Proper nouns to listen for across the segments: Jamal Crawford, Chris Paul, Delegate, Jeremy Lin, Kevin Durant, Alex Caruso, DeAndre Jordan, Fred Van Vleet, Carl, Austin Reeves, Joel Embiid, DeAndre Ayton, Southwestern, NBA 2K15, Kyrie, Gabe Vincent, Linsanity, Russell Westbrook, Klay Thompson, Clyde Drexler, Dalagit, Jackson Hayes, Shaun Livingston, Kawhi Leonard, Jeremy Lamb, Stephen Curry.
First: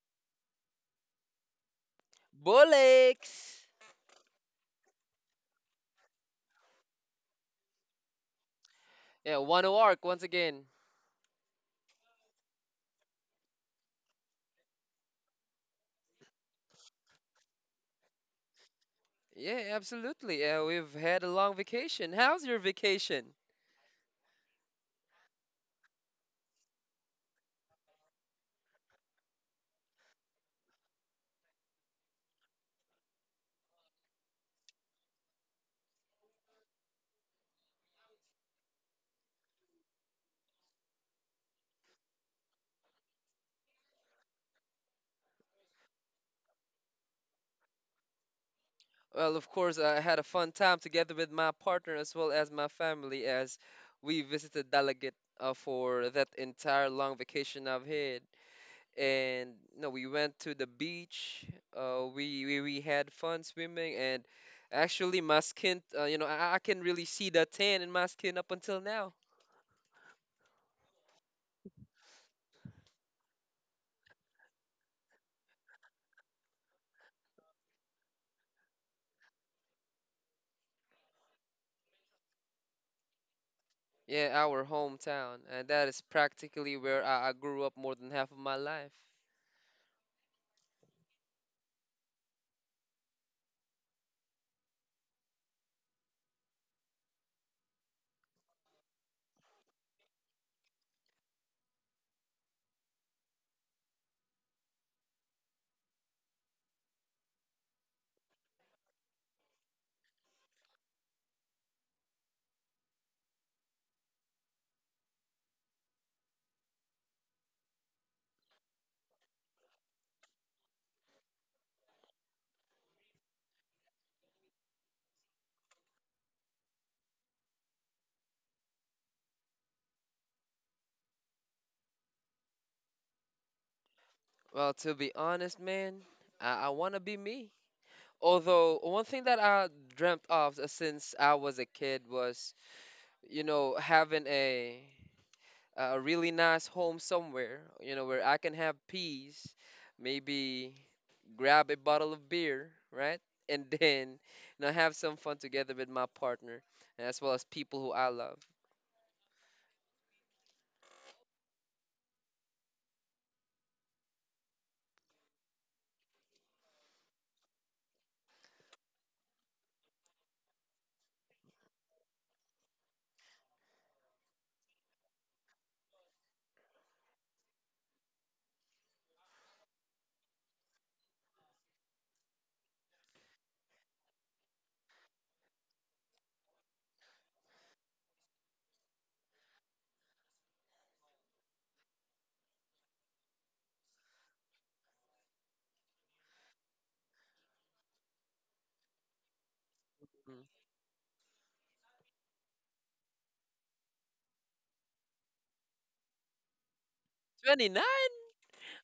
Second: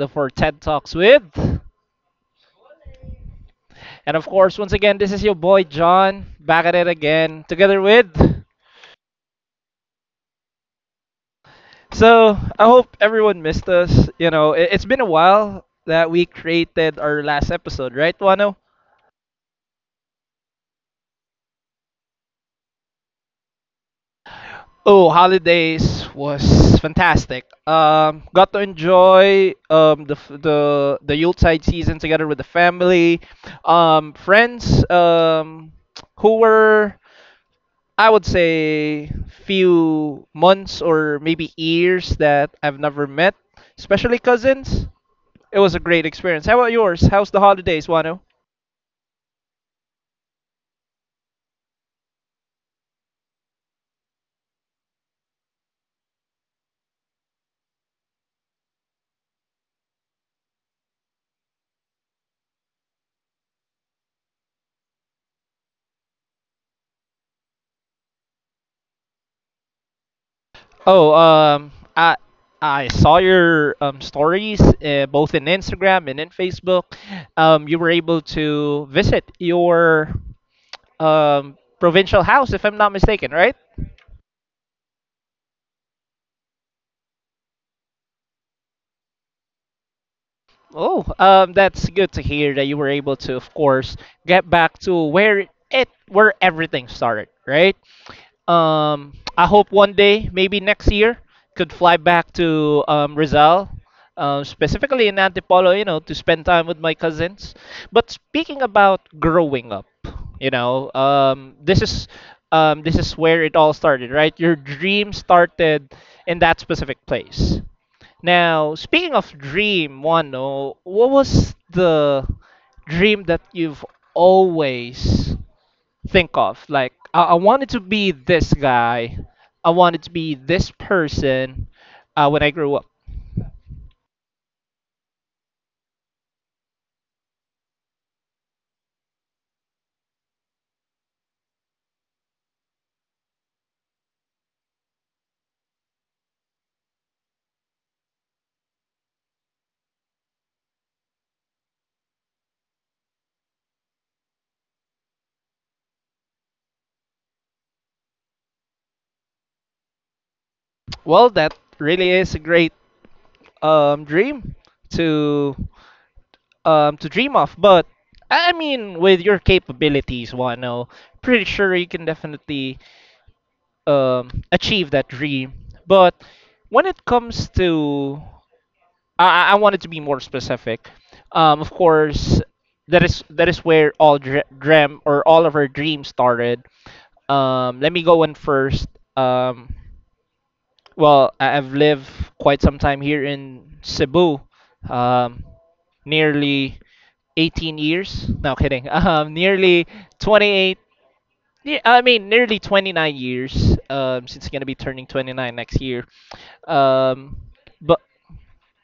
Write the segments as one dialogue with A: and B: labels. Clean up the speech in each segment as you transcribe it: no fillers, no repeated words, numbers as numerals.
A: of our TED Talks with.
B: Bolex.
A: And of course, once again, this is your boy John back at it again together with.
B: Yeah, one arc once again.
A: So, I hope everyone missed us. It's been a while that we created our last episode, right, Wano?
B: Yeah, absolutely. Yeah, we've had a long vacation. How's your vacation?
A: Oh, holidays was fantastic. Got to enjoy the f- the Yuletide season together with the family, friends, who were, I would say, few months or maybe years that I've never met, especially cousins. It was a great experience. How about yours? How's the holidays, Wano?
B: Well, of course, I had a fun time together with my partner as well as my family as we visited Dalagit, for that entire long vacation I've had. And no, we went to the beach. We had fun swimming. And actually, my skin, I can really see the tan in my skin up until now.
A: Oh, I saw your stories, both in Instagram and in Facebook. You were able to visit your provincial house, if I'm not mistaken, right?
B: Yeah, our hometown, and that is practically where I grew up more than half of my life.
A: Oh, that's good to hear that you were able to, of course, get back to where everything started, right? I hope one day, maybe next year, could fly back to Rizal, specifically in Antipolo, to spend time with my cousins. But speaking about growing up, you know, um, this is this is where it all started, right? Your dream started in that specific place. Now, speaking of dream, Wano, what was the dream that you've always think of? Like, I wanted to be this guy. I wanted to be this person when I grew up.
B: Well, to be honest, man, I want to be me. Although, one thing that I dreamt of since I was a kid was, having a really nice home somewhere, where I can have peace, maybe grab a bottle of beer, right? And then, have some fun together with my partner, as well as people who I love.
A: Well, that really is a great dream to to dream of. But I mean, with your capabilities, Wano, pretty sure you can definitely achieve that dream. But when it comes to I wanted to be more specific. Of course, that is where all dream or all of our dreams started. Let me go in first. Um, well, I've lived quite some time here in Cebu, um, nearly 18 years. No kidding. Nearly
B: Mm.
A: 28. Yeah, I mean, nearly 29 years. Since it's gonna be turning 29 next year. Um, but
B: 29?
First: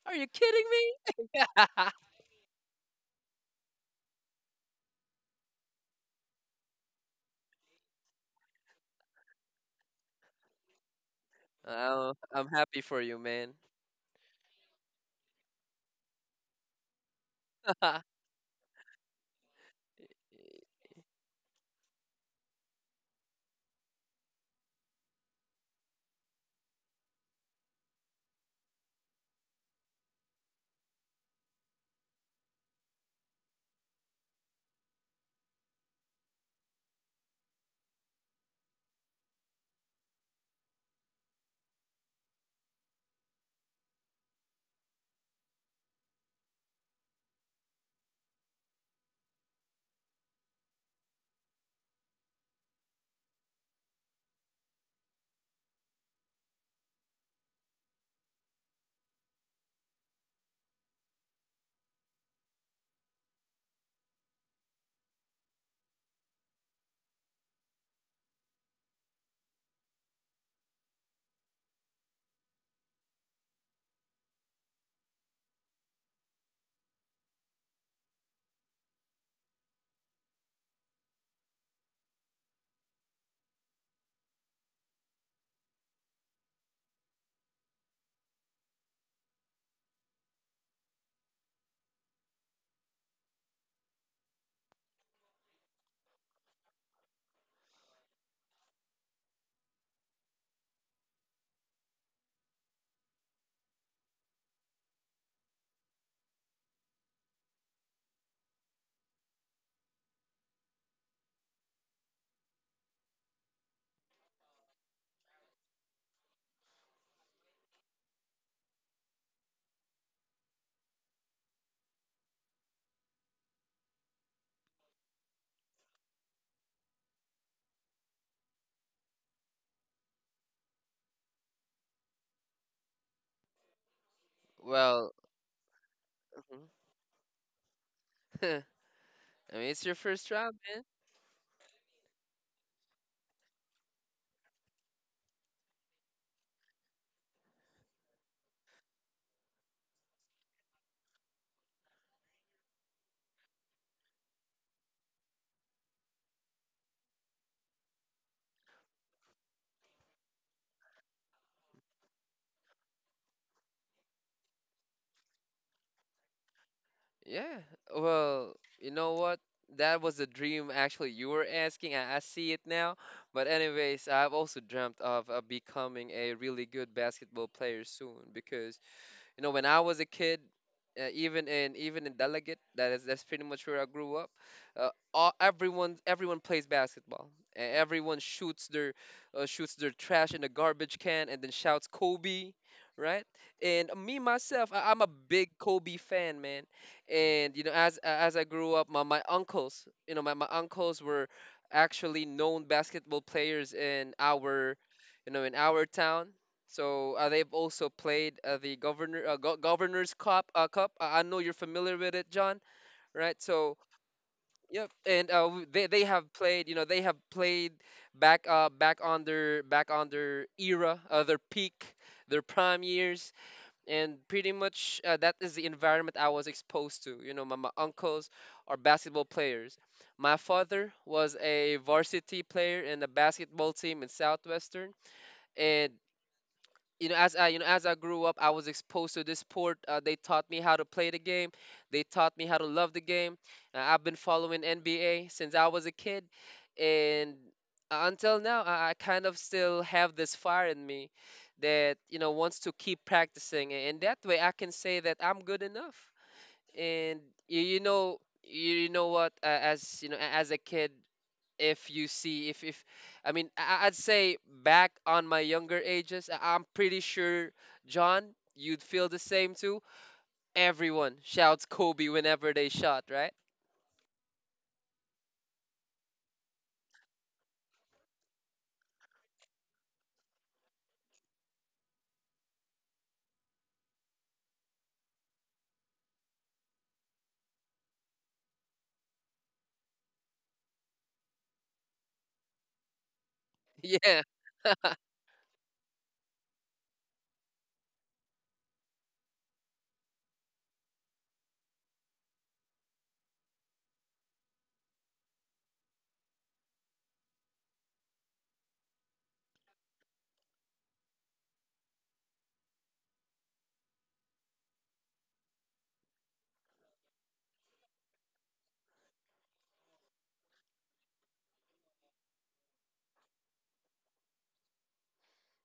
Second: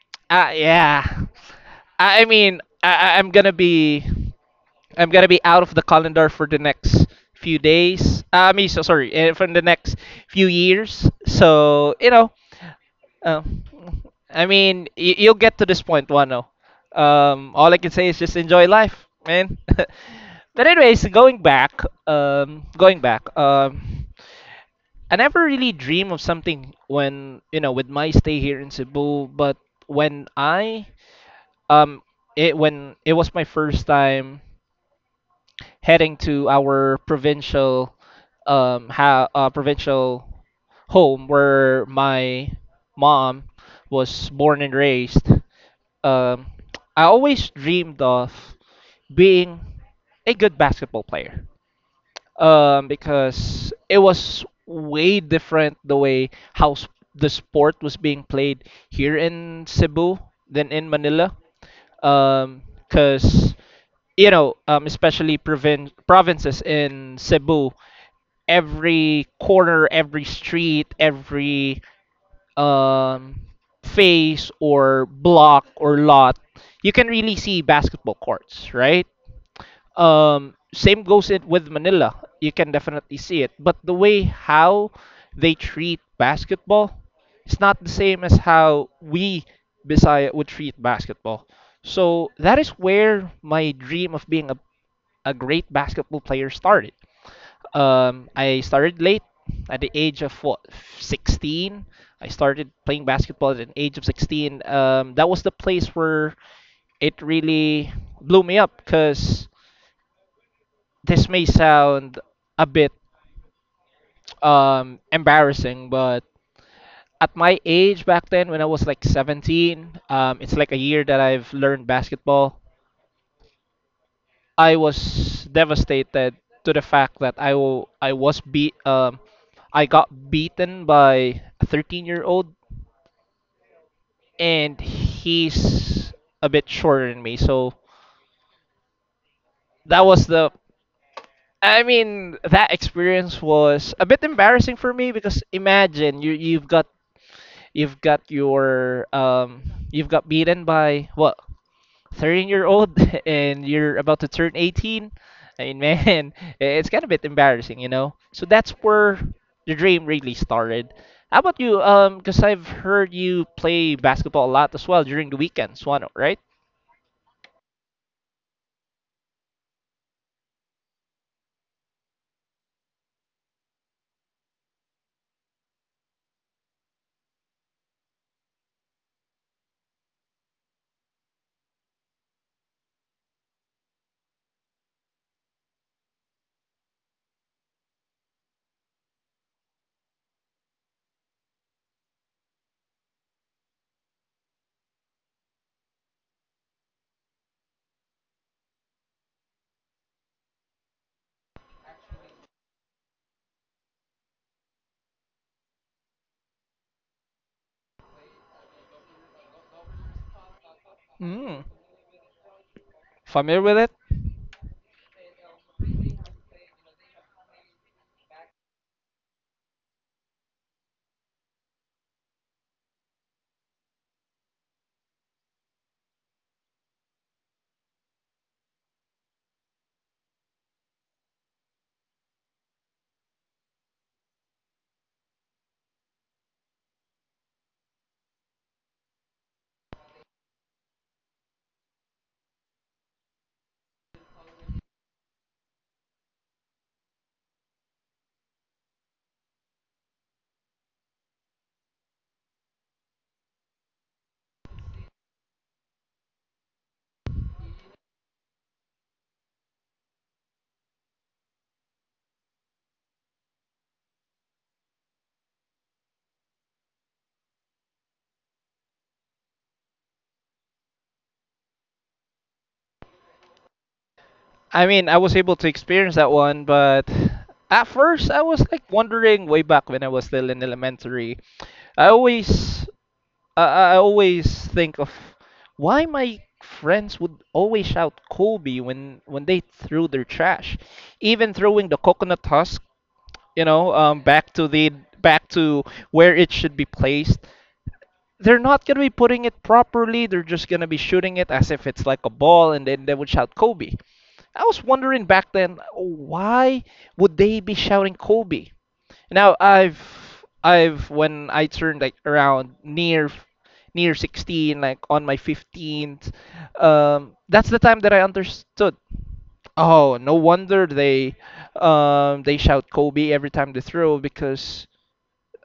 B: Are you
A: uh,
B: kidding
A: yeah.
B: me? Yeah.
A: I mean, I'm gonna be out of the calendar for the next few days. I mean, so sorry, from the next few years. So you
B: Oh,
A: know,
B: I'm happy for you,
A: uh,
B: man.
A: I mean, you'll get to this point, Wano. All I can say is just enjoy life, man. But anyways, going back, I never really dream of something when you know with my stay here in Cebu, but when I um, when it was my first time heading to our provincial home where my mom was born and raised. Um, I always dreamed of being a good basketball player because it was way different the way how the sport was being played here in Cebu than in Manila, um because especially provinces in Cebu, every corner, every street, every um face or block or lot, you can really see basketball courts, right. Same goes it with Manila. You can definitely see it, but the way how they treat basketball, it's not the same as how we Bisaya would treat basketball. So that is where my dream of being a great basketball player started. I started late at the age of what, 16. I started playing basketball at an age of 16. That was the place where it really blew me up because this may sound a bit embarrassing. But at my age back then, when I was like 17, it's like a year that I've learned basketball. I was devastated to the fact that I was beat. I got beaten by a 13-year-old year old, and
B: Well,
A: he's a
B: mhm.
A: bit shorter than me. So
B: I mean, it's your
A: that was
B: first
A: the.
B: job, man.
A: I mean, that experience was a bit embarrassing for me, because imagine You've got your um, you've got beaten by what, 13-year-old year old, and you're about to turn 18. I mean, man, it's kind of a bit embarrassing. So that's where the dream really started. How about you? Because I've heard you play basketball a lot as well during the weekends, one, right?
B: Yeah. Well, you know what? That was a dream actually you were asking. I see it now. But anyways, I've also dreamt of becoming a really good basketball player soon, because when I was a kid, even in Delegate, that's pretty much where I grew up. All, everyone everyone plays basketball. Everyone shoots their trash in the garbage can and then shouts Kobe, right? And me myself, I'm a big Kobe fan, man. And as I grew up, my uncles were actually known basketball players in our, in our town, so they've also played the governor governor's cup. I know you're
A: Mm,
B: familiar with it, John, right?
A: familiar
B: So
A: with it?
B: yep. And they have played. Back on their era, their peak, their prime years. And pretty much, that is the environment I was exposed to. You know, my uncles are basketball players. My father was a varsity player in the basketball team in Southwestern. And as I grew up, I was exposed to this sport. They taught me how to play the game. They taught me how to love the game. I've been following NBA since I was a kid. And until now, I kind of still have this fire in me that wants to keep practicing, and that way I can say that I'm good enough. And you, you know you, you know what as a kid, if you see if I mean, I'd say, back on my younger ages, I'm pretty sure, John, you'd feel the same too. Everyone shouts Kobe whenever they shot, right?
A: I mean, I was able to experience that one, but at first I was like wondering way back when I was still in elementary. I always I always think of why my friends would always shout Kobe when they threw their trash, even throwing the coconut husk, you know, um,
B: Yeah,
A: back to the back to where it should be placed. They're not gonna be putting it properly. They're just gonna be shooting it as if it's like a ball, and then they would shout Kobe. I was wondering back then, why would they be shouting Kobe? Now I've when I turned, like, around near 16, like on my 15th, that's the time that I understood. Oh, no wonder they shout Kobe every time they throw, because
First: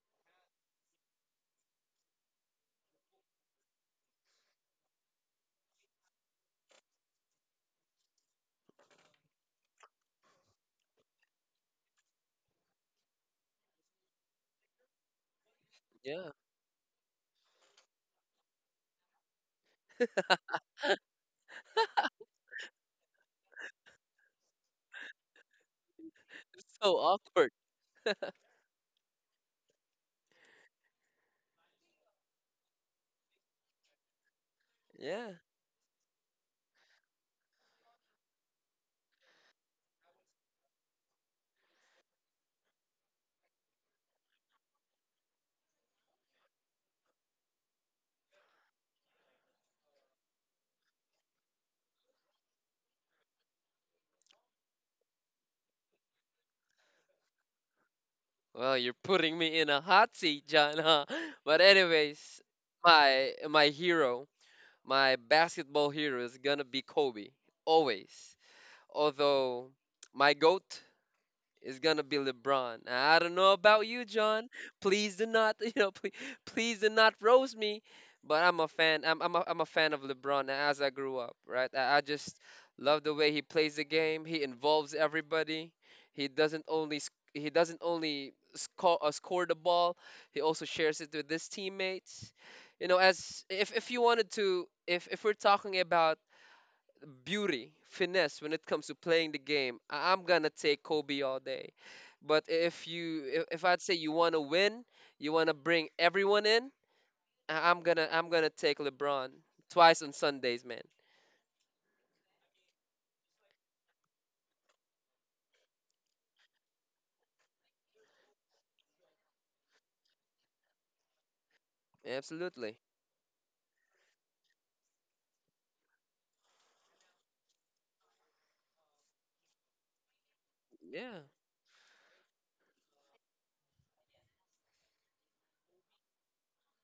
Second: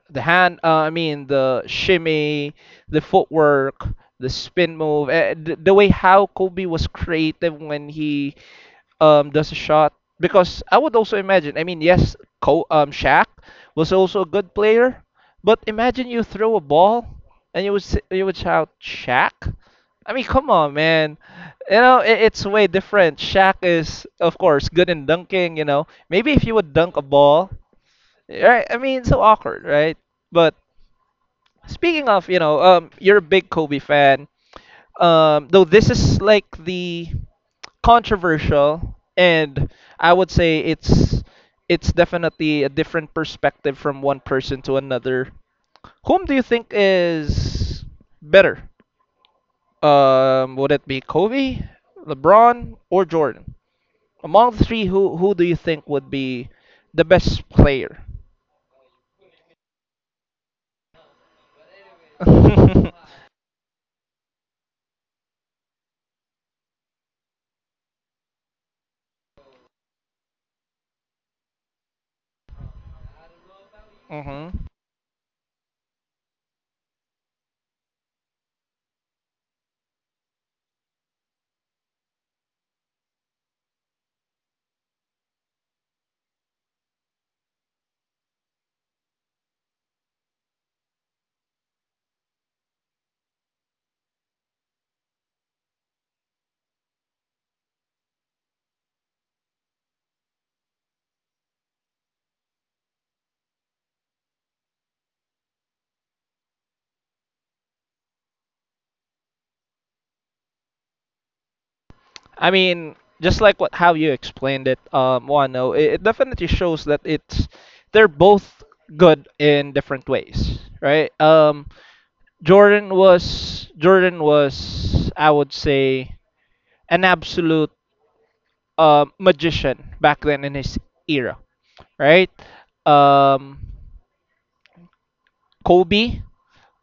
A: the hand, I mean, the shimmy, the footwork, the spin move, the way how Kobe was creative when he does a shot, because I would also imagine. I mean, yes, Co Shaq was also a good player, but imagine you
B: yeah.
A: throw a ball and you would shout Shaq. I mean, come on, man. It's way different. Shaq is, of course, good in dunking. Maybe if you
B: It's
A: would dunk
B: so
A: a ball,
B: awkward.
A: right? I mean, so awkward, right? But speaking of, you're a big Kobe fan.
B: Yeah.
A: Though this is like the controversial, and I would say it's definitely a different perspective from one person to another. Whom do you think is better? Would it be Kobe, LeBron, or Jordan? Among the three, who do you think would be the best player?
B: Well, you're putting me in a hot seat, John, huh? But anyways, my hero, my basketball hero is gonna be Kobe, always. Although, my GOAT, it's gonna be LeBron. I don't know about you, John.
A: Hmm.
B: Please do not, please, please do not roast me. But I'm a fan. I'm a fan of LeBron as I grew up, right? I just love the way he plays the game. He involves everybody. He doesn't only score the ball. He also shares it with his teammates. You know, as if you wanted to, if we're talking about beauty, finesse when it comes to playing the game, I'm gonna take Kobe all day. But if I'd say you want to win, you want to bring everyone in, I'm gonna take LeBron twice on Sundays, man.
A: I mean, just like what how you explained it, Wano, it definitely shows that it's they're both good in different ways, right?
B: Absolutely.
A: Jordan was, I would say, an absolute magician back then in his
B: Yeah.
A: era, right? Um, Kobe,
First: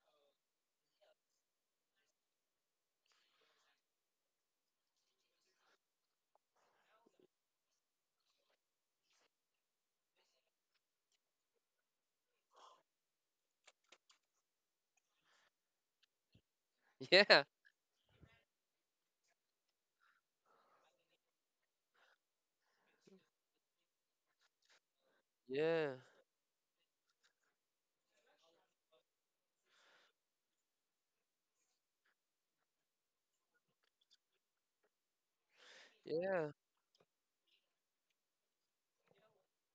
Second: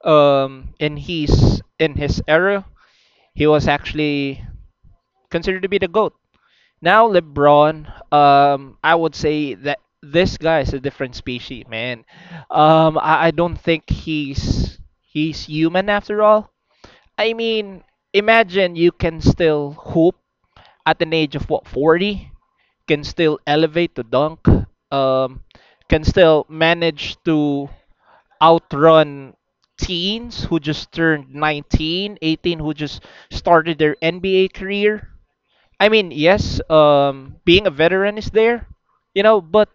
A: in his era, he was actually considered to be the goat. Now LeBron, I would say that this guy is a different species, man. I don't think he's human after all. I mean, imagine you can still hoop at an age of what, 40, can still elevate to dunk, um,
B: Yeah. Yeah.
A: can still manage to outrun teens who just turned 19, 18, who just started their NBA career. I mean,
B: Yeah.
A: yes, being a veteran is there, but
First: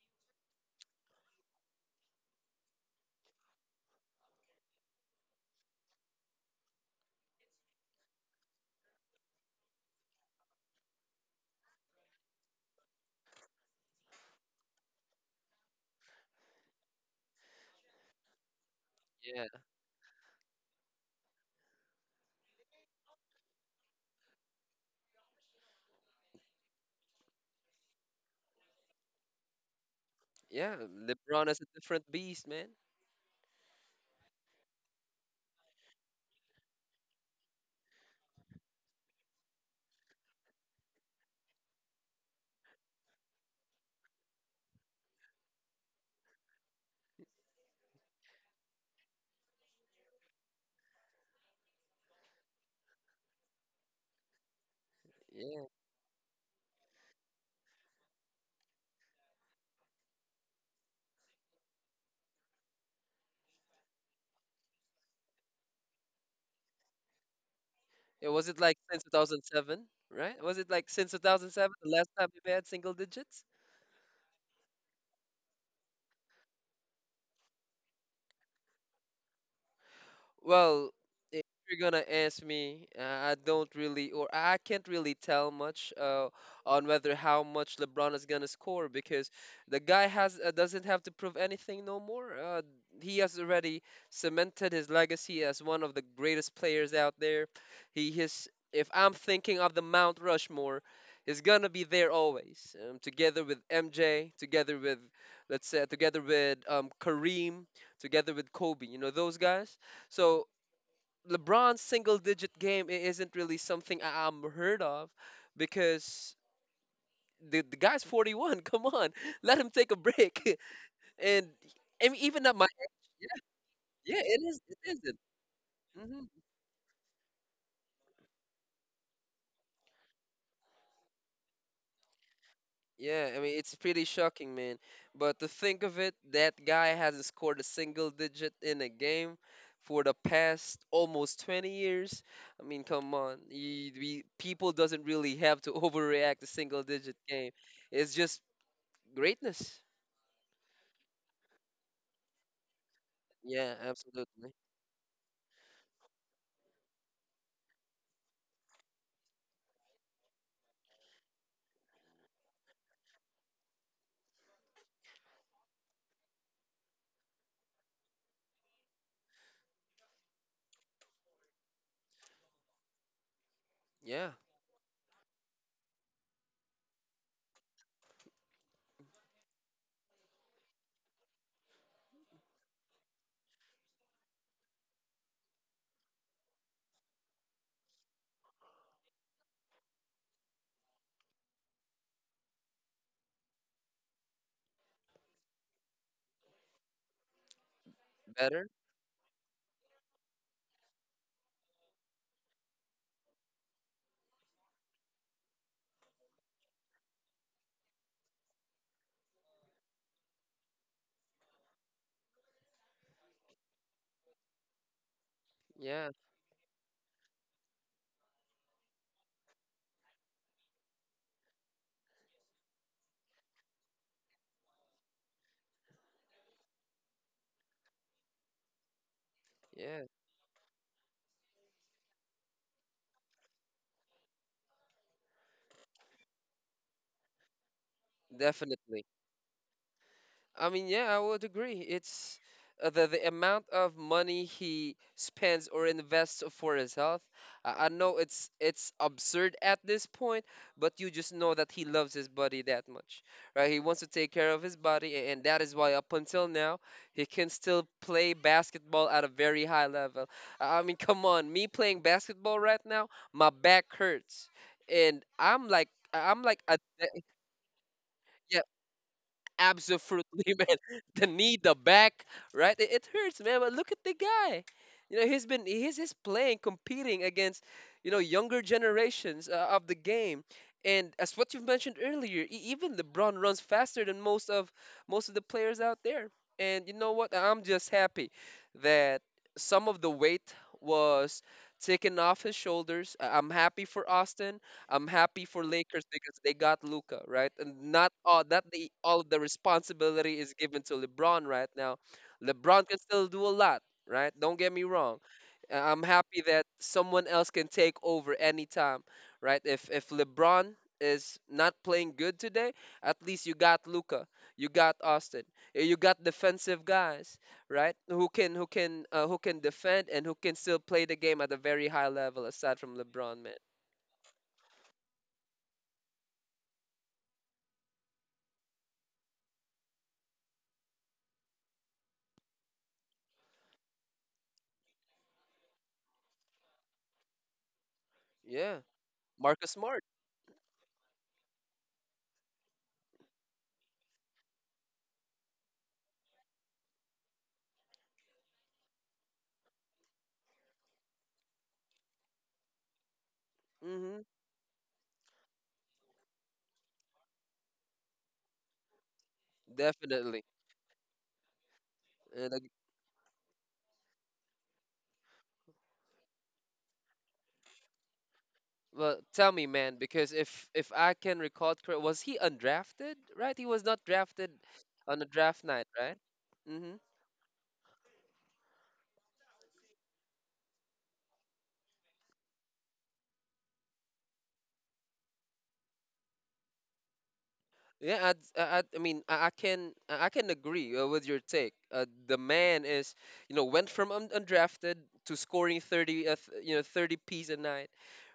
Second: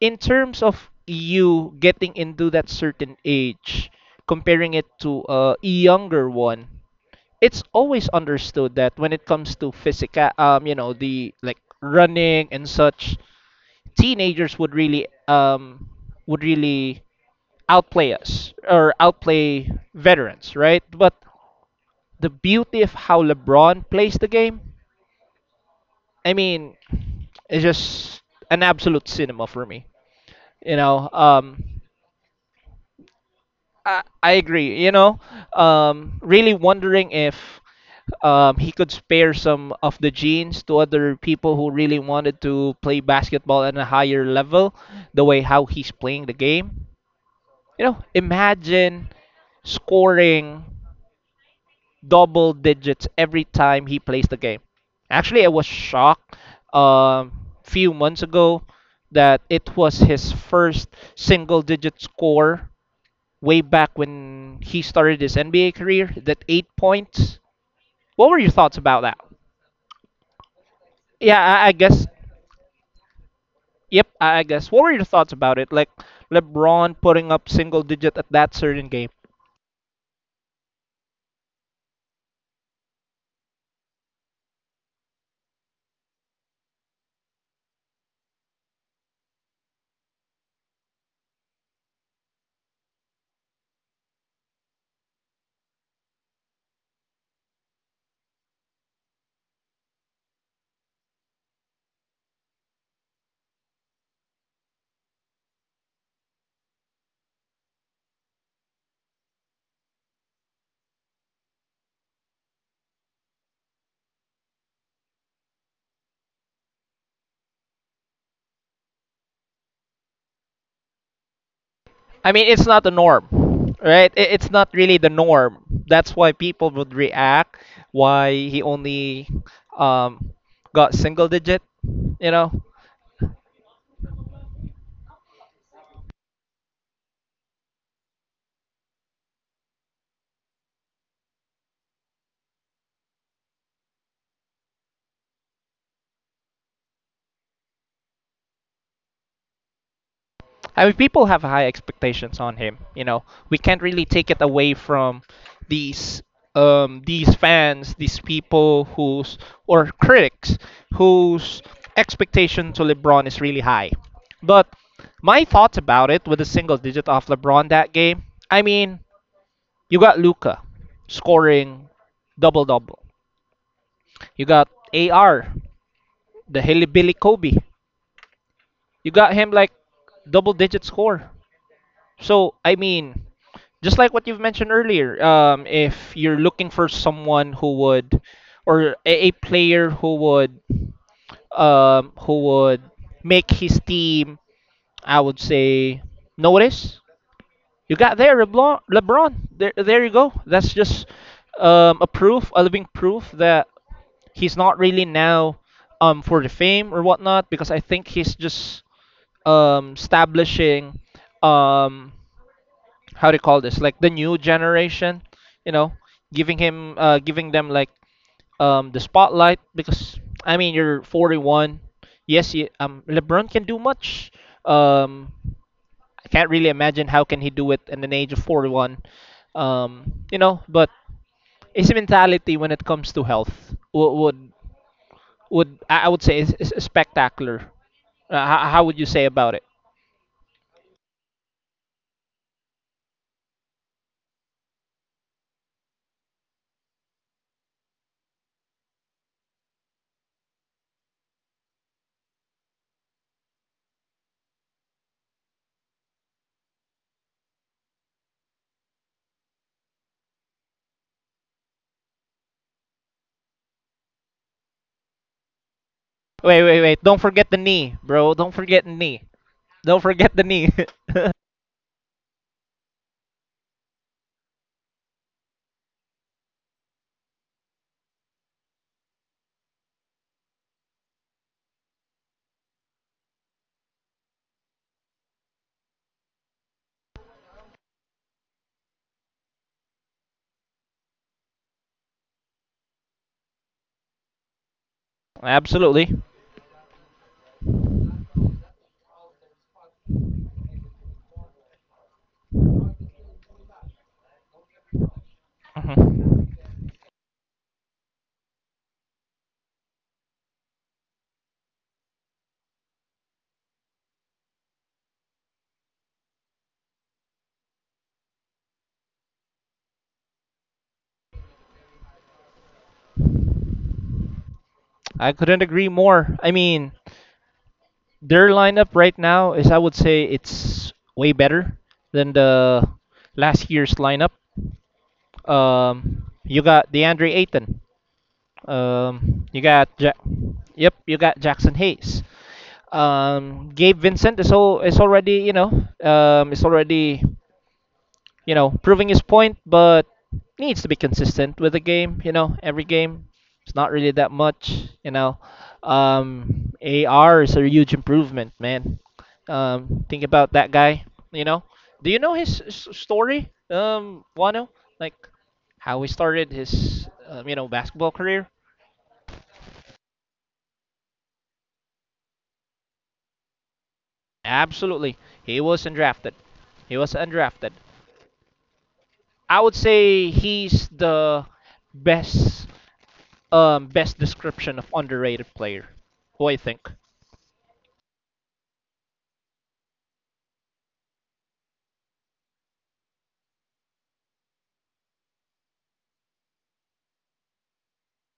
A: in terms of you getting into that certain age, comparing it to a younger one, it's always understood that when it comes to physical, the, like, running and such, teenagers would really outplay us or
B: Yeah.
A: outplay veterans, right? But the beauty of how LeBron plays the game, I mean, it's just an absolute cinema for me. You
B: Yeah.
A: know,
B: LeBron is a
A: um,
B: different beast, man.
A: I agree. Really wondering if he could spare some of the genes to other people who really wanted to play basketball at a higher level, the way how he's playing the game. Imagine scoring double digits every time he plays the game. Actually, I was
B: Yeah.
A: shocked, um, few months ago, that it was his first single digit score way back when he started his NBA career. That 8 points. What
B: It
A: were
B: was,
A: your
B: it
A: thoughts
B: like
A: about
B: since
A: that?
B: 2007, right? Was it like since
A: Yeah, I
B: 2007, the
A: guess.
B: last time you had single digits?
A: Yep, I guess. What were your thoughts about it? Like LeBron putting up single digit at that certain game.
B: Well, if you're gonna ask me, I don't really, or I can't really tell much, on whether how much LeBron is gonna score, because the guy has doesn't have to prove anything no more. He has already cemented his legacy as one of the greatest players out there. He His, if I'm thinking of the Mount Rushmore, is gonna be there always, together with MJ, together with Kareem, together with Kobe. You know those guys. So LeBron's single digit game isn't really something I'm heard of, because the guy's 41. Come on, let him take a break. And I mean,
A: I
B: even
A: mean,
B: at
A: it's
B: my.
A: not the norm, right?
B: Yeah, yeah,
A: I-
B: it
A: It's
B: is.
A: not
B: It
A: really the
B: isn't.
A: norm. That's
B: Mm-hmm.
A: why people would react. Why he only um, got single digit, you know?
B: Yeah, I mean it's pretty shocking, man. But to think of it, that guy hasn't scored a single digit in a game for the past almost 20 years. I mean, come on, people doesn't really have to overreact a single digit game. It's just greatness.
A: I mean, people have high expectations on him. We
B: Yeah,
A: can't really take it
B: absolutely.
A: away from these these fans, these people whose, or critics whose, expectation to LeBron is really high. But my thoughts about it with a single digit off LeBron that game. I mean, you got Luca scoring double double.
B: Yeah,
A: You got AR, the Hilly Kobe. You got him like double digit score. So I mean, just like what you've mentioned earlier, if you're looking for someone who would, or a player who would make his team, I would say, notice, you got there
B: better.
A: LeBron. LeBron. There you go. That's just a proof, a living proof that he's not really now for the fame or whatnot, because I think he's just establishing um how do you call this, like the new generation, you know,
B: Yeah,
A: giving him giving them like the spotlight, because I mean you're 41. Yes, LeBron can do much. Um I can't really imagine how can he do it in an age of 41.
B: yeah,
A: But his mentality when it comes to health would I would say is spectacular. How would you
B: definitely.
A: say about it?
B: I mean, yeah, I would agree. It's the amount of money he spends or invests for his health. I know it's absurd at this point, but you just know that he loves his body that much, right? He wants to take care of his body, and that is why up until now he can still play basketball at a very high level. I mean, come on, me playing basketball right now, my back hurts, and I'm like
A: Wait,
B: a.
A: wait, wait! Don't forget the knee, bro. Don't
B: Yeah.
A: forget the knee. Don't forget the
B: Absolutely,
A: knee.
B: man. The knee, the back, right? It hurts, man. But look at the guy. You know, he's been he's playing, competing against, younger generations, of the game. And as what you've mentioned earlier, even LeBron runs faster than most of the players out there. And you know what? I'm just happy that some of the weight was taken off his shoulders. I'm happy for Austin. I'm happy for Lakers,
A: Absolutely.
B: because they got Luca, right? And not all that the all of the responsibility is given to LeBron right now. LeBron can still do a lot, right? Don't get me wrong. I'm happy
A: Mhm.
B: that someone else can take over anytime, right? If LeBron is not playing good today, at least you got Luca, you got Austin, you got defensive guys, right? Who can defend, and who can still play the game at a very high level aside from LeBron, man.
A: I couldn't agree more. I mean, their lineup right now is, I would say, it's way better than the last year's lineup. You got DeAndre Ayton.
B: Yeah.
A: Um, you
B: Marcus
A: got
B: Smart.
A: ja- Yep, you got Jackson Hayes. Gabe Vincent is all is already you know is already proving his point, but needs to be consistent with the game. You know, every game it's not really
B: Hmm.
A: that much. AR is a huge improvement, man. Think
B: Definitely.
A: about that guy. You know, do you know his
B: Like,
A: story? Wano, like how he started his basketball career.
B: well, tell me, man, because if I can recall correct, was he undrafted? Right, he was not drafted
A: Absolutely,
B: on a
A: he
B: draft
A: was
B: night, right?
A: undrafted. He
B: Mm-hmm.
A: was undrafted I would say he's the best best description of underrated player. What do you think?
B: Yeah, I can agree, with your take. The man is, went from undrafted to scoring thirty, th- you know, 30 Ps a night,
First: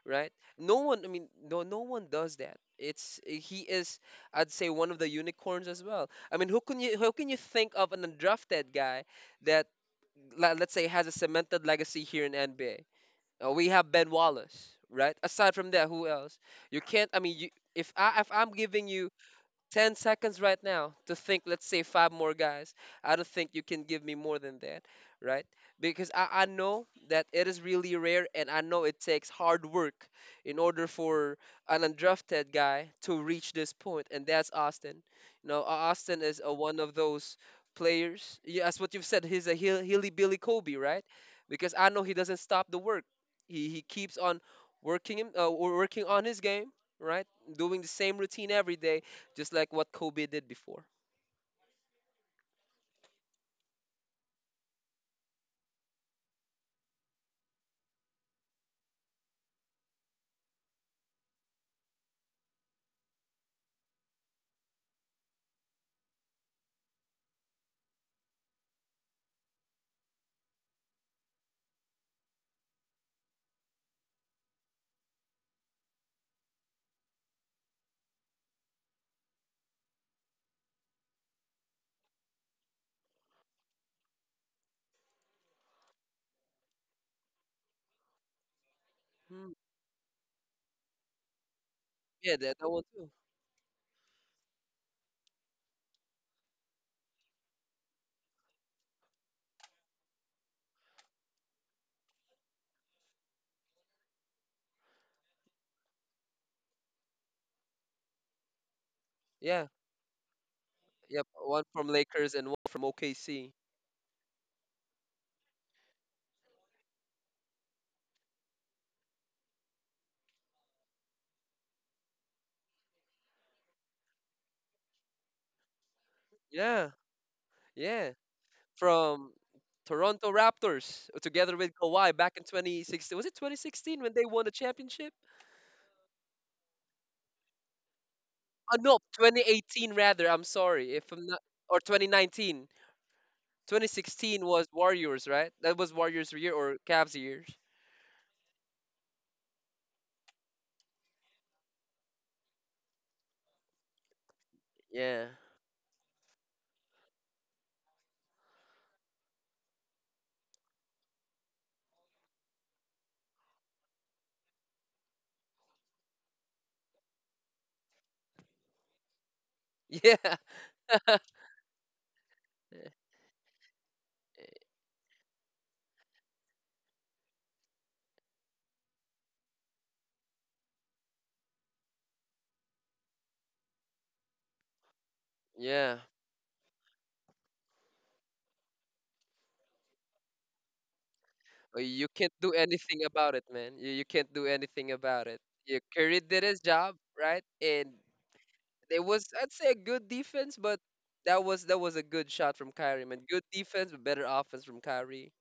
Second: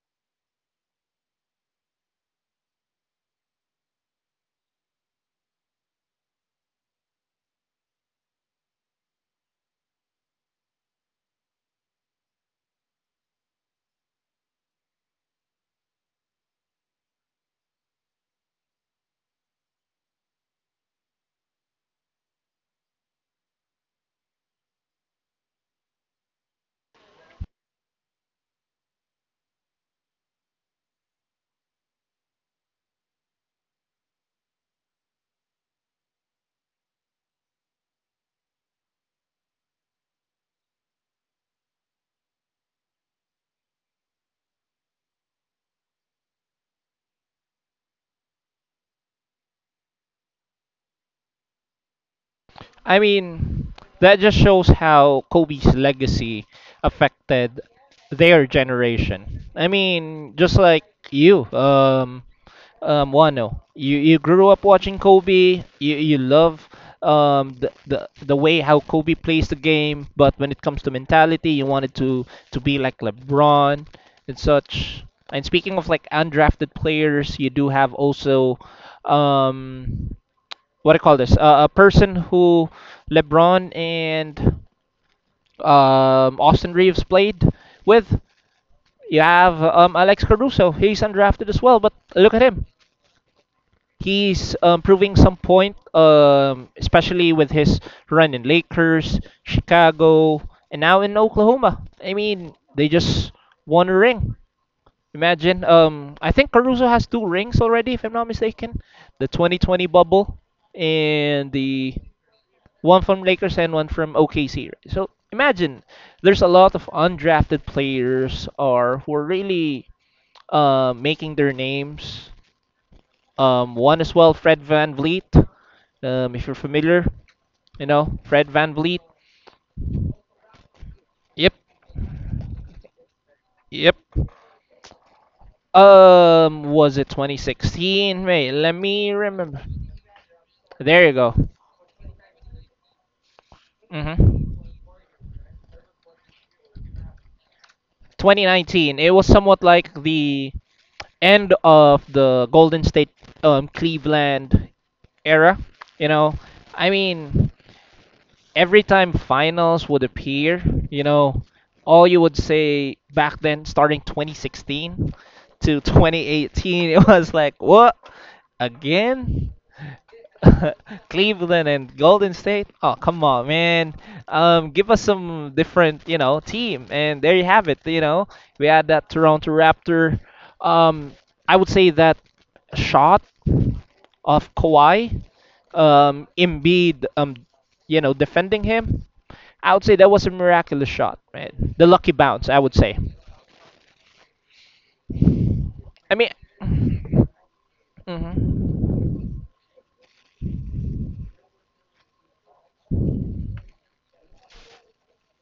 B: right? No one. I mean, no, no one does that. It's, he is, I'd say, one of the unicorns as well. I mean, who can you think of an undrafted guy that, let's say, has a cemented legacy here in NBA? We have Ben Wallace, right? Aside from that, who else? You can't. I mean, you, if I, if I'm giving you 10 seconds right now to think, let's say, five more guys. I don't think you can give me more than that, right? Because I know that it is really rare, and I know it takes hard work in order for an undrafted guy to reach this point. And that's Austin. You know, Austin is one of those players. Yeah, that's what you've said, he's a hilly billy Kobe, right? Because I know he doesn't stop the work. He keeps on working on his game, right? Doing the same routine every day, just like what Kobe did before.
A: I mean, that just shows how Kobe's legacy affected their generation. I mean, just like you, um, Wano. You grew up watching Kobe. You love the way how Kobe plays the game, but when it comes to mentality, you wanted to be like LeBron and such. And speaking of like undrafted players, you do have also um what do you call this? A person who LeBron and Austin Reeves played with. You
B: Hmm.
A: have Alex Caruso. He's undrafted as well, but
B: Yeah,
A: look at
B: that,
A: him
B: that one too.
A: he's proving some point, especially with his run in Lakers, Chicago, and now in Oklahoma. I mean, they just won a ring. Imagine. I think Caruso has two rings already, if I'm not mistaken. The
B: Yeah,
A: 2020 bubble
B: yep.
A: and
B: One from
A: the
B: Lakers and one from
A: one from
B: OKC.
A: Lakers and one from OKC. So imagine there's a lot of undrafted players are who are really making their names, one as well, Fred Van Vliet. If you're
B: Yeah,
A: familiar, you
B: yeah.
A: know Fred Van Vliet.
B: From Toronto Raptors,
A: Yep,
B: together with Kawhi back in 2016. Was it
A: yep.
B: 2016 when they won the championship?
A: Was it 2016? Wait, let
B: No,
A: me remember.
B: 2018 rather. I'm sorry
A: There you
B: if I'm
A: go.
B: not. Or 2019.
A: hmm
B: 2016 was Warriors, right? That was Warriors' year, or Cavs' years.
A: 2019. It was somewhat like the end of the Golden State, Cleveland
B: Yeah.
A: era. You know, I mean, every time finals would appear, you know, all you would say back then, starting 2016 to 2018, it was like, what? Again?
B: Yeah.
A: Cleveland and Golden State? Oh, come on, man. Give us some different, you know, team. And there you have it, you know. We had that Toronto Raptor. Um, I would say that shot of Kawhi,
B: Yeah.
A: Embiid, you know, defending him, I would say that was a miraculous shot, right? The
B: You
A: lucky
B: can't
A: bounce,
B: do
A: I would say.
B: anything about it, man. You can't do anything about it. Yeah,
A: I
B: Curry
A: mean,
B: did his job, right? And
A: hmm
B: it was, I'd say, a good defense, but that was a good shot from Kyrie, man. Good defense, but better offense from Kyrie.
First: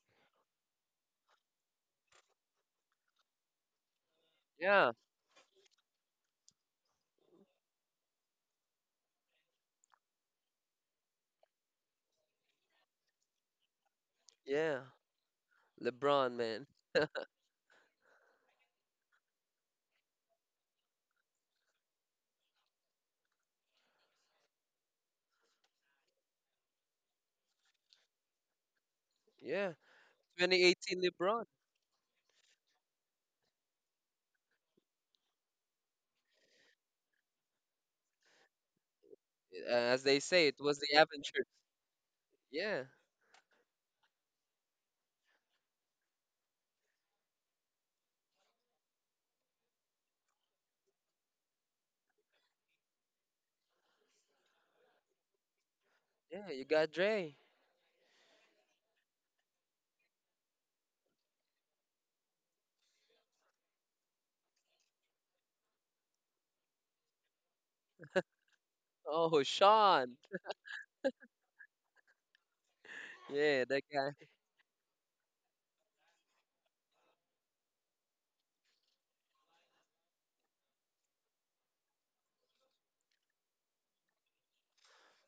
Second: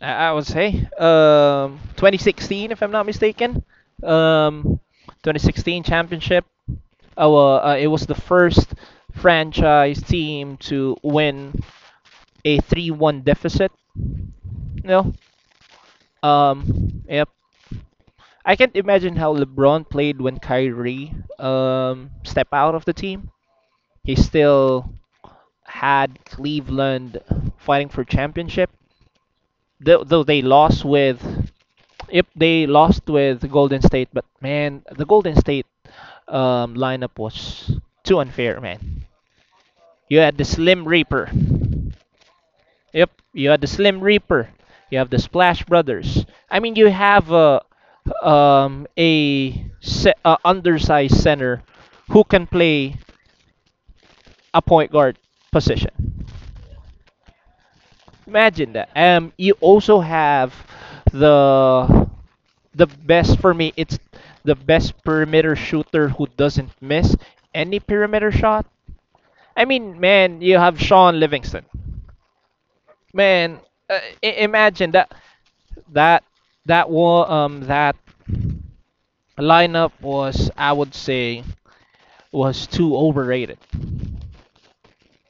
A: I would say, 2016, if I'm not mistaken, um,
B: Yeah,
A: 2016 championship. Oh, it was the first franchise team to win a 3-1 deficit. You
B: yeah.
A: know?
B: LeBron, man.
A: Yep. I can't imagine how LeBron played when Kyrie stepped out of the team. He still had Cleveland fighting for championship,
B: Yeah,
A: though they lost
B: 2018
A: with
B: LeBron.
A: if they lost with Golden State, but man, the Golden State lineup was too unfair, man.
B: As they
A: You had the
B: say, it was
A: Slim
B: the
A: Reaper.
B: Avengers. Yeah,
A: Yep, you had the Slim Reaper, you have the Splash Brothers. I mean, you have a, se- a undersized center who can play a point guard position.
B: yeah. You got Dre.
A: Imagine that. You also have the the best for me. It's the best perimeter shooter who doesn't miss any perimeter shot.
B: Oh,
A: I mean,
B: Sean.
A: man, you have Sean Livingston. Man,
B: Yeah, that guy.
A: imagine that. That that war that lineup was I would say was too overrated.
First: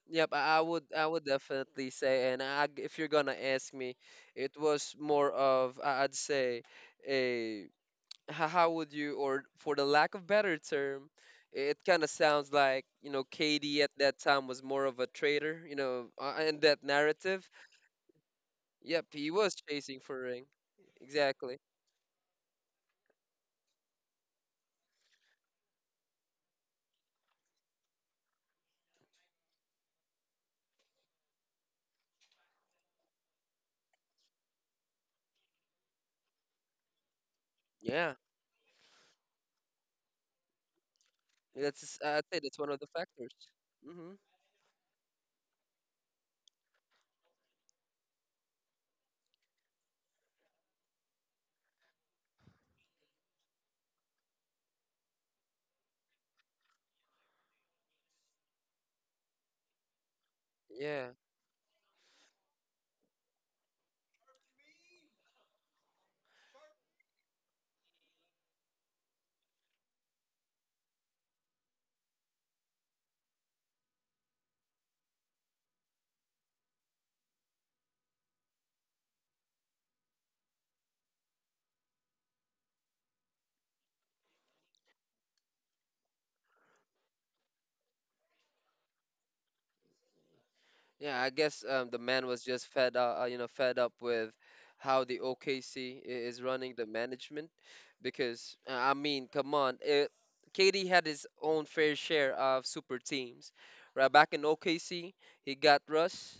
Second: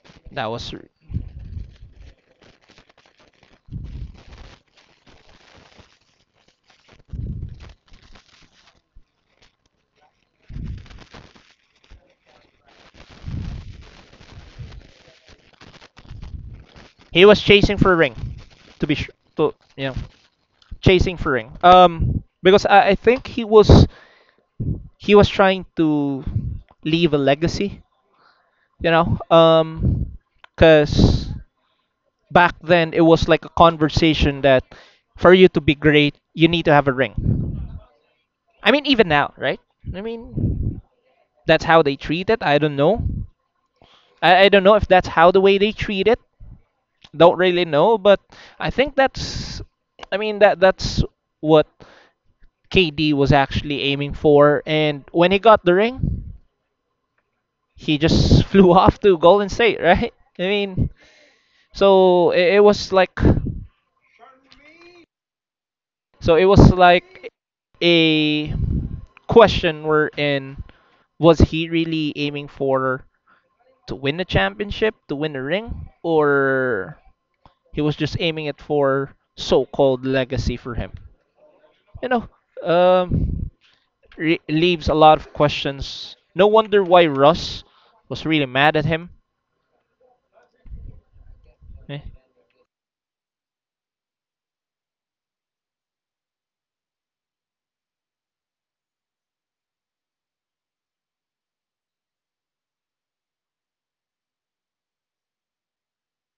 B: Yep,
A: That
B: I I
A: was
B: would I would definitely say, and I, if you're gonna ask me, it was more of I'd say a how would you, or for the lack of better term, it kind of sounds like KD at that time was more of a traitor, in that
A: he was
B: narrative.
A: chasing for a ring, to be
B: Yep,
A: sure.
B: he was chasing for ring.
A: Chasing for a ring.
B: Exactly.
A: Because I think he was trying to leave a legacy. You know, because back then it was like a conversation that for you to be great you need to have a ring.
B: Yeah,
A: I mean even now, right? I mean that's how they
B: that's I'd
A: treat
B: say
A: it. I
B: that's one
A: don't
B: of the
A: know.
B: factors. Hmm.
A: I don't know if that's how the way they treat it. Don't really know, but I think that's I mean that's what KD was actually aiming for and when he got the ring, he just flew off to Golden State, right? I mean,
B: Yeah.
A: so it was like so it was like a question wherein was he really aiming for to win the championship, to win the ring, or He was just aiming it for so-called legacy for him. You know, um, leaves a lot of questions. No wonder why Russ was really mad at him.
B: Yeah, I guess the
A: Eh.
B: man was just fed up with how the OKC is running the management, because I mean, come on, KD had his own fair share of super teams. Right back in OKC, he got Russ,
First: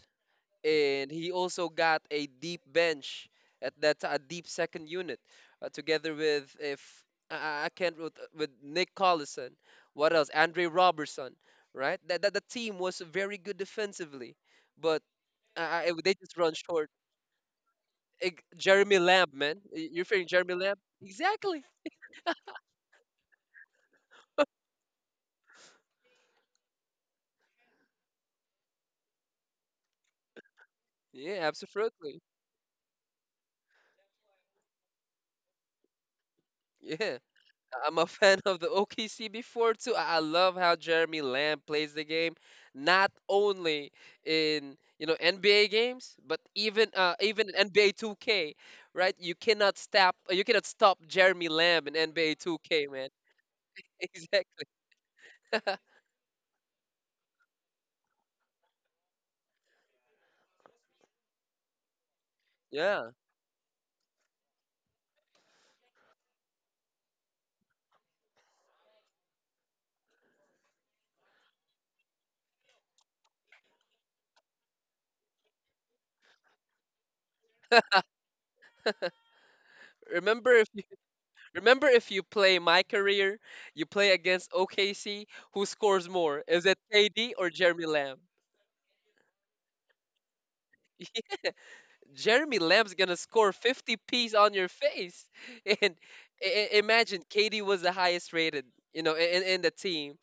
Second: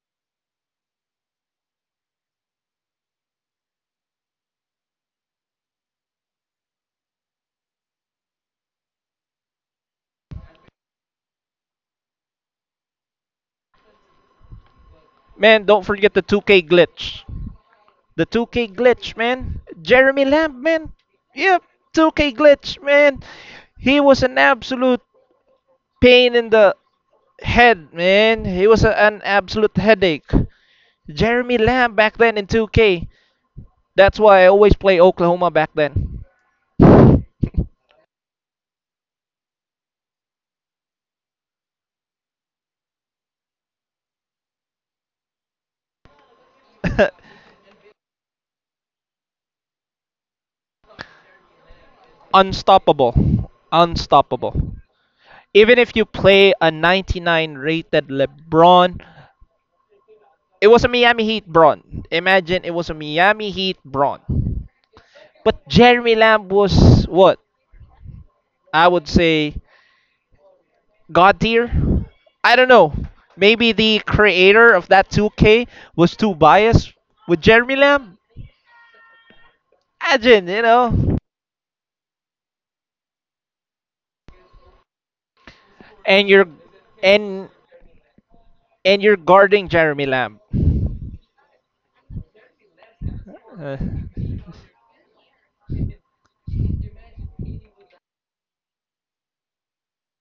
B: and he also got a deep bench a deep second unit, together with, if I can't, with Nick Collison, what else? Andre Robertson, right? That the team was very good defensively, but
A: Man, don't forget
B: they
A: the
B: just run
A: 2K
B: short.
A: glitch. The 2K
B: Jeremy
A: glitch,
B: Lamb,
A: man.
B: man. You're
A: Jeremy
B: referring Jeremy
A: Lamb,
B: Lamb?
A: man. Yep,
B: Exactly.
A: 2K glitch, man. He was an absolute pain in the head, man. He was an absolute headache.
B: Yeah,
A: Jeremy Lamb back
B: absolutely.
A: then in 2K. That's why I always play Oklahoma back then.
B: Yeah, I'm a fan of the OKC before too. I love how Jeremy Lamb plays the game, not only in, NBA games, but even in NBA 2K, right? You cannot stop Jeremy Lamb in NBA 2K, man.
A: Unstoppable. Unstoppable.
B: Exactly.
A: Even if you play a 99 rated LeBron, it was a Miami Heat Bron. Imagine it was a
B: Yeah.
A: Miami Heat Bron. But Jeremy Lamb was what? I would say God tier. I don't know. Maybe the creator of that 2K was too biased with Jeremy Lamb. Imagine,
B: Remember
A: you
B: if you,
A: know,
B: remember if you play my career, you play against OKC, who scores
A: and
B: more?
A: you're
B: Is it KD
A: and
B: or Jeremy Lamb?
A: and you're guarding Jeremy Lamb.
B: Jeremy Lamb's gonna score
A: Uh,
B: 50 P's on your face. And imagine Katie was the highest rated, you know, in the team.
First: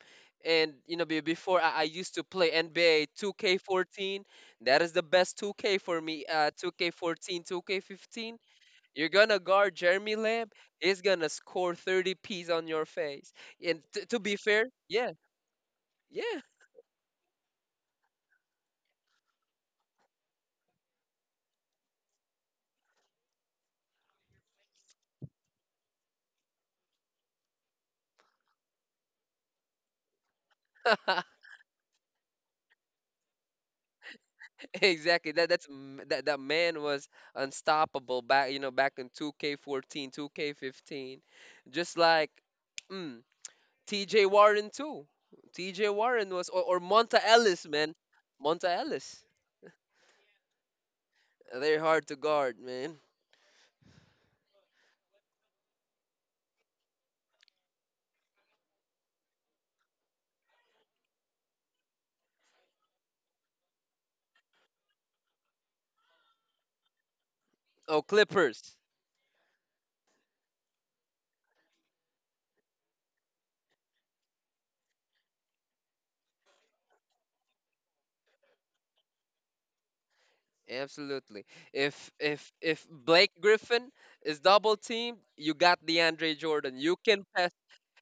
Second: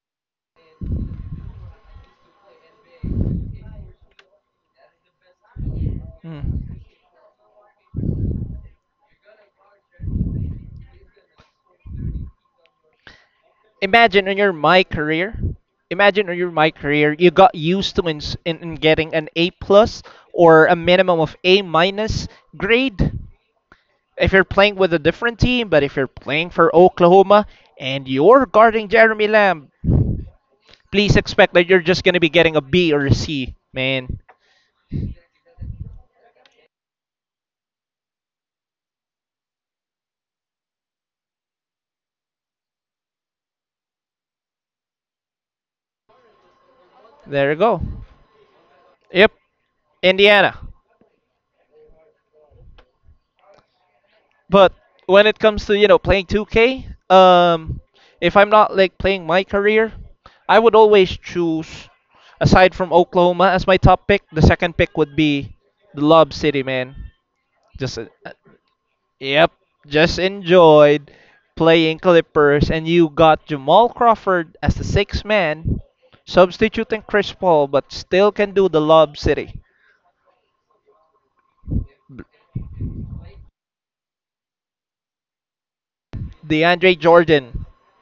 B: And before I used to play NBA 2K14. That is the best 2K for me.
A: Mm.
B: 2K14, 2K15. You're gonna guard Jeremy Lamb. He's gonna score 30 P's on your face. And to
A: Imagine
B: be
A: in your
B: fair,
A: my
B: yeah,
A: career, Imagine in
B: yeah.
A: your my career, you got used to in getting an A plus or a minimum of A minus grade if you're playing with a different team. But if you're playing for Oklahoma and you're guarding Jeremy Lamb, please expect that you're just gonna be getting a B or a C, man.
B: Exactly. That that's m- that that man was unstoppable back in 2K14, 2K15. Just like mm, TJ Warren too. TJ Warren was, or Monta
A: There you
B: Ellis,
A: go.
B: man. Monta Ellis.
A: Yep, Indiana.
B: They're hard to guard, man.
A: But when it comes to, you know, playing 2K, um, if I'm not like playing my career, I would always choose, aside from Oklahoma as my top pick, the second pick would be the Lob City, man. Just,
B: Oh,
A: uh, uh,
B: Clippers.
A: yep, just enjoyed playing Clippers, and you got Jamal Crawford as the sixth man, substituting Chris Paul, but still can do the Lob City.
B: Absolutely. If Blake Griffin is double teamed, you got DeAndre Jordan. You
A: DeAndre
B: can
A: Jordan.
B: pass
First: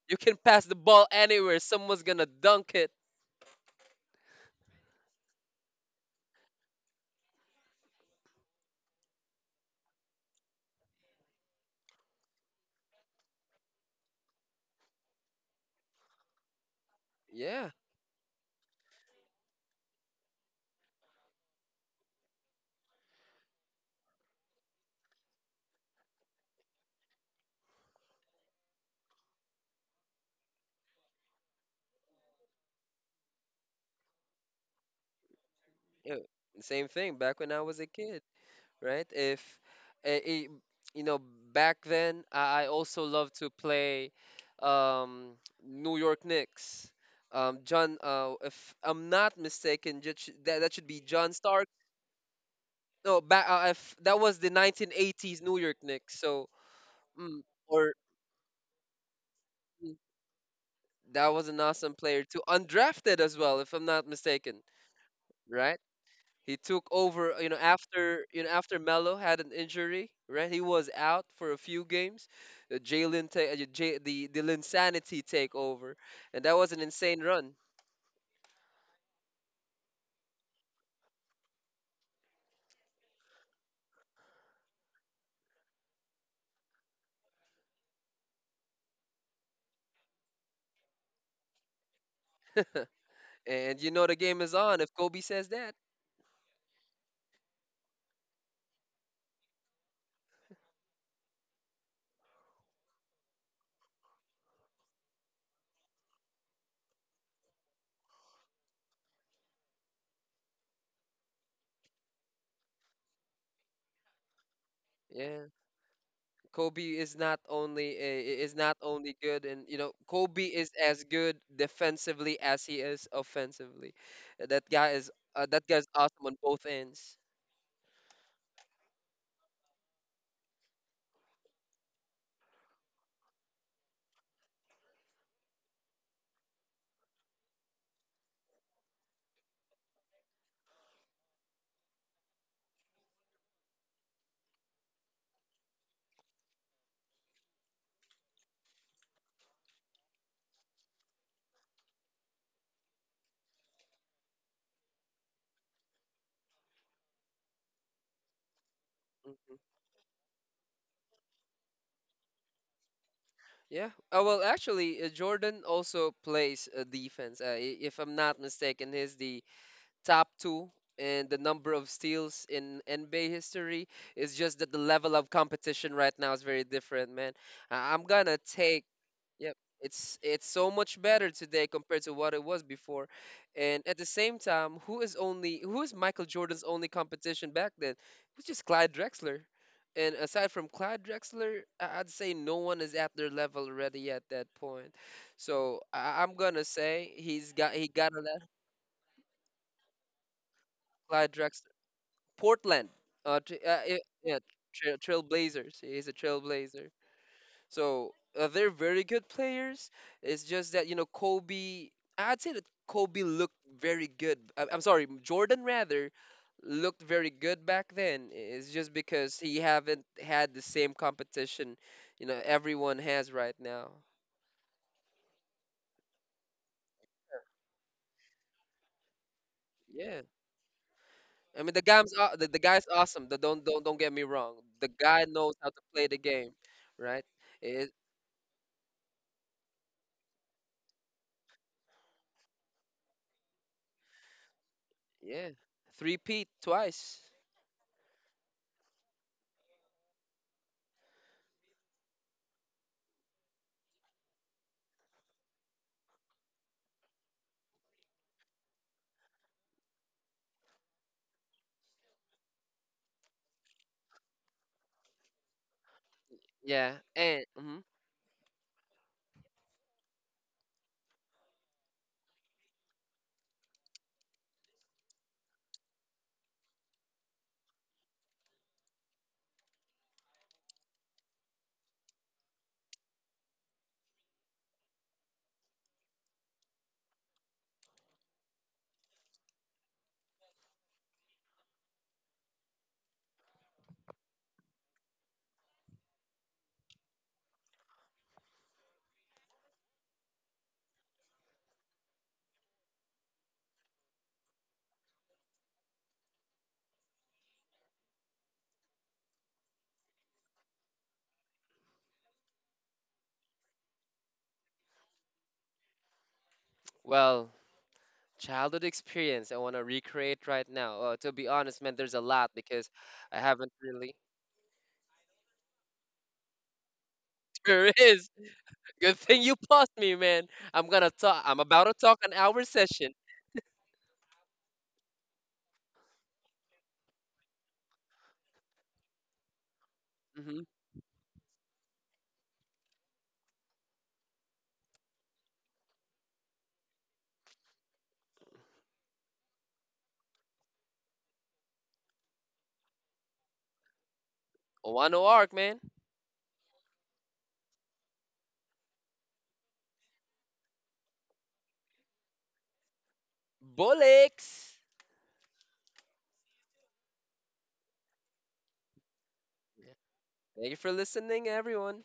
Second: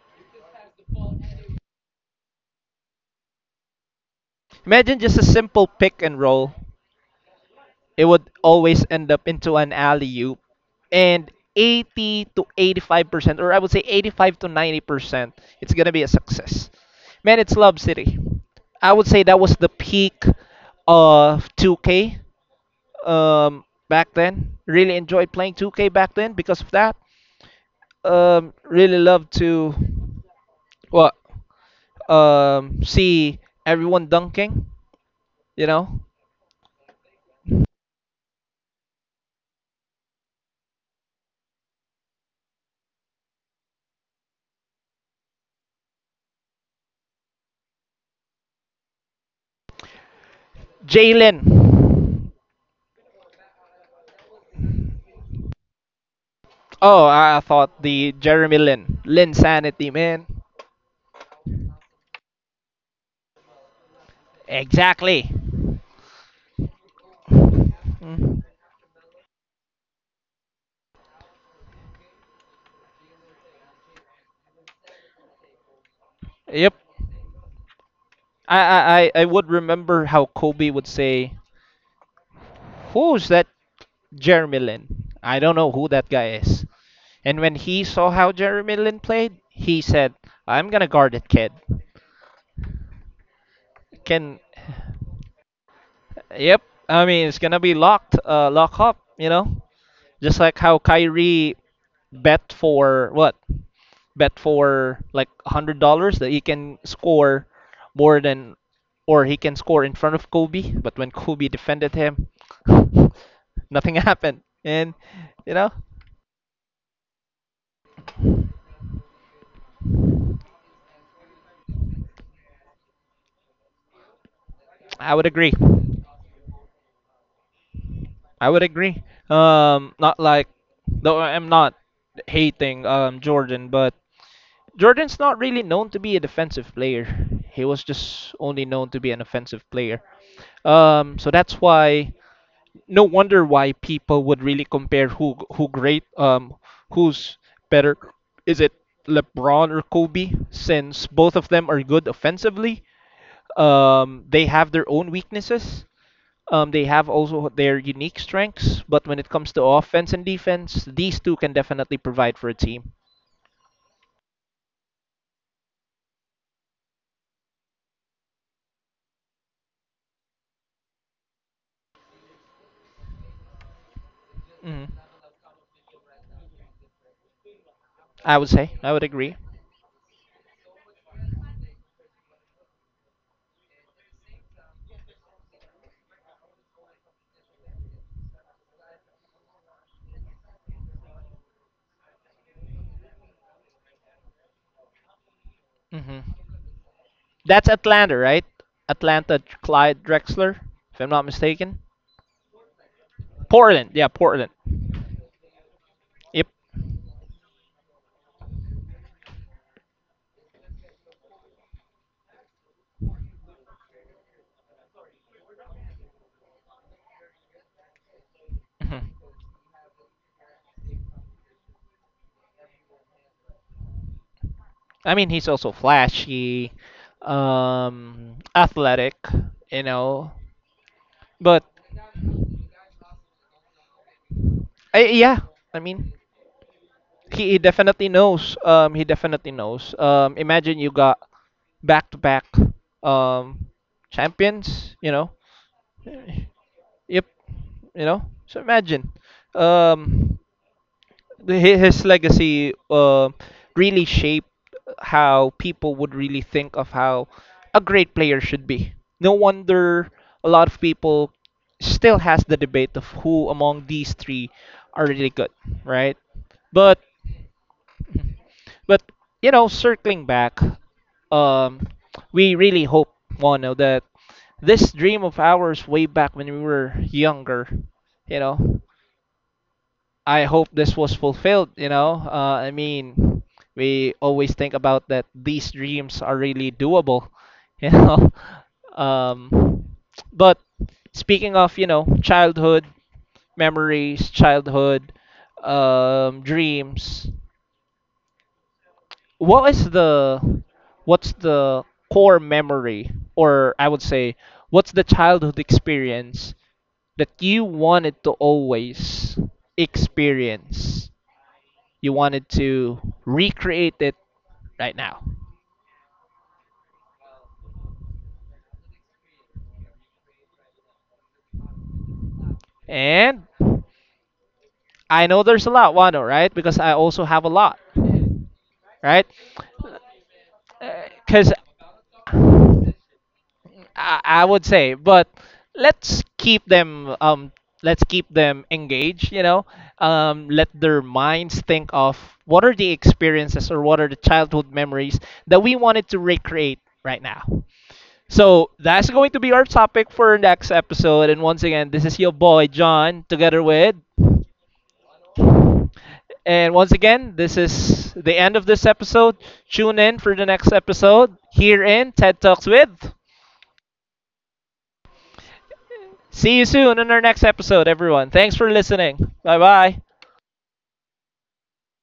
B: you can pass the ball anywhere. Someone's gonna dunk it.
A: Imagine just a simple pick and roll. It would always end up into an alley oop. And 80 to 85%, or I would say 85 to 90%, it's going to be a success. Man, it's
B: Yeah.
A: Love City. I would say that was the peak of 2K, back then. Really enjoyed playing 2K back then because of that. Really loved to what, see everyone dunking, you know.
B: Yeah, same thing back when I was a kid, right? If eh, eh, you know, back then I also loved to play um, New York Knicks. John, if I'm not mistaken, that should, that should be John
A: Jalen.
B: Stark. No, back if that was the 1980s New York Knicks. So,
A: Oh, I
B: mm,
A: thought
B: or
A: the Jeremy Lin. Lin Sanity,
B: mm,
A: man.
B: that was an awesome player too, undrafted as well, if I'm not mistaken,
A: Exactly.
B: right? He took over, after
A: Mm.
B: after Melo had an injury, right? He was out for a few games. Jalen, the Linsanity take over, and that was
A: Yep.
B: an insane run.
A: I would remember how Kobe would say, who's that Jeremy Lin? I don't know who that guy is. And when he saw how Jeremy Lin played, he said, I'm gonna guard it, kid.
B: And you know the game
A: Can
B: is on if Kobe says that.
A: yep. I mean it's gonna be locked, lock up, you know? Just like how Kyrie bet for what? Bet for like $100 that he can score more than or he can score in front of Kobe, but when Kobe defended him, nothing happened. And
B: Yeah,
A: you know,
B: Kobe is not only good, and you know Kobe is as good defensively as he is offensively. Uh, That guy is
A: I would
B: uh,
A: agree.
B: that guy's awesome on both ends.
A: I would agree. Not like though I'm not hating Jordan, but Jordan's not really known to be a defensive player. He was just only known to be an offensive player. So that's why no wonder why people would really compare who's better is it LeBron or Kobe since both of them are good offensively, um, they have their own weaknesses, um, they have also their unique strengths but when it comes to
B: Mm-hmm.
A: offense and defense these two can definitely provide for a team.
B: Yeah. Well, actually, Jordan also plays defense. If I'm not mistaken, he's the top two in the number of steals in NBA history. It's just that the
A: hmm
B: level of competition right now is very different, man. I'm gonna
A: I would say
B: take.
A: I would agree.
B: Yep. It's so much better today compared to what it was before. And at the same time, who is Michael Jordan's only competition back then? It was just Clyde Drexler. And aside from Clyde Drexler, I'd say no one is at their level already at that point. So
A: hmm
B: I'm gonna say he's
A: that's
B: got he got
A: Atlanta
B: a lot.
A: right, Atlanta Clyde Drexler, if I'm not
B: Clyde Drexler.
A: mistaken.
B: Portland, uh, tr- uh,
A: Portland,
B: eh,
A: yeah,
B: yeah,
A: Portland,
B: Trailblazers. He's a
A: yep.
B: Trailblazer. So, they're very good players. It's just that you know Kobe. I'd say that Kobe looked very good. I'm sorry, Jordan rather looked very good back then. It's just
A: Mhm.
B: because he haven't had the same competition, everyone has right now.
A: I mean, he's also flashy, athletic, you
B: Yeah,
A: know.
B: I
A: But
B: mean the guy's awesome. Don't get me wrong. The guy
A: yeah,
B: knows how
A: I
B: to play
A: mean,
B: the game, right?
A: he
B: It,
A: definitely knows. He definitely knows. Imagine you got back-to-back, um, champions, you know.
B: yeah, three peat twice.
A: Yep, you know. So imagine. Um, his legacy, really shaped how people would really think of how a great player should be. No wonder a lot of people still has the debate of who among these three are really good, right?
B: Yeah,
A: But
B: and mhm.
A: but you know, circling back, um, we really hope Mono that this dream of ours way back when we were younger, you know. I hope this was fulfilled, you know. I mean, we always think about that these dreams are really doable, you know. Um, but speaking of, you know, childhood memories, childhood, dreams, what is the what's the core memory or I would say what's the childhood experience that you wanted to always experience? You wanted to recreate it right now.
B: Well, childhood experience I want to recreate right now. To be honest, man, there's a lot because I
A: And
B: haven't really.
A: I know there's a lot, Wano, right? Because I also have a lot,
B: There is. Good
A: right?
B: thing you paused me, man. I'm gonna talk.
A: Because
B: I'm about to talk an hour session.
A: I would say, but let's keep them, um, let's keep them engaged. You know,
B: Mm-hmm.
A: let their minds think of what are the experiences or what are the childhood memories that we wanted to recreate right now. So that's going to be our topic for next episode. And once again, this is your boy John, together with
B: Wano arc, man.
A: And once again, this is the end of this episode. Tune in for the next episode here in TED Talks with.
B: Bullocks.
A: See you soon in our next episode, everyone. Thanks for listening. Bye
B: Yeah.
A: bye.
B: Thank you for listening, everyone.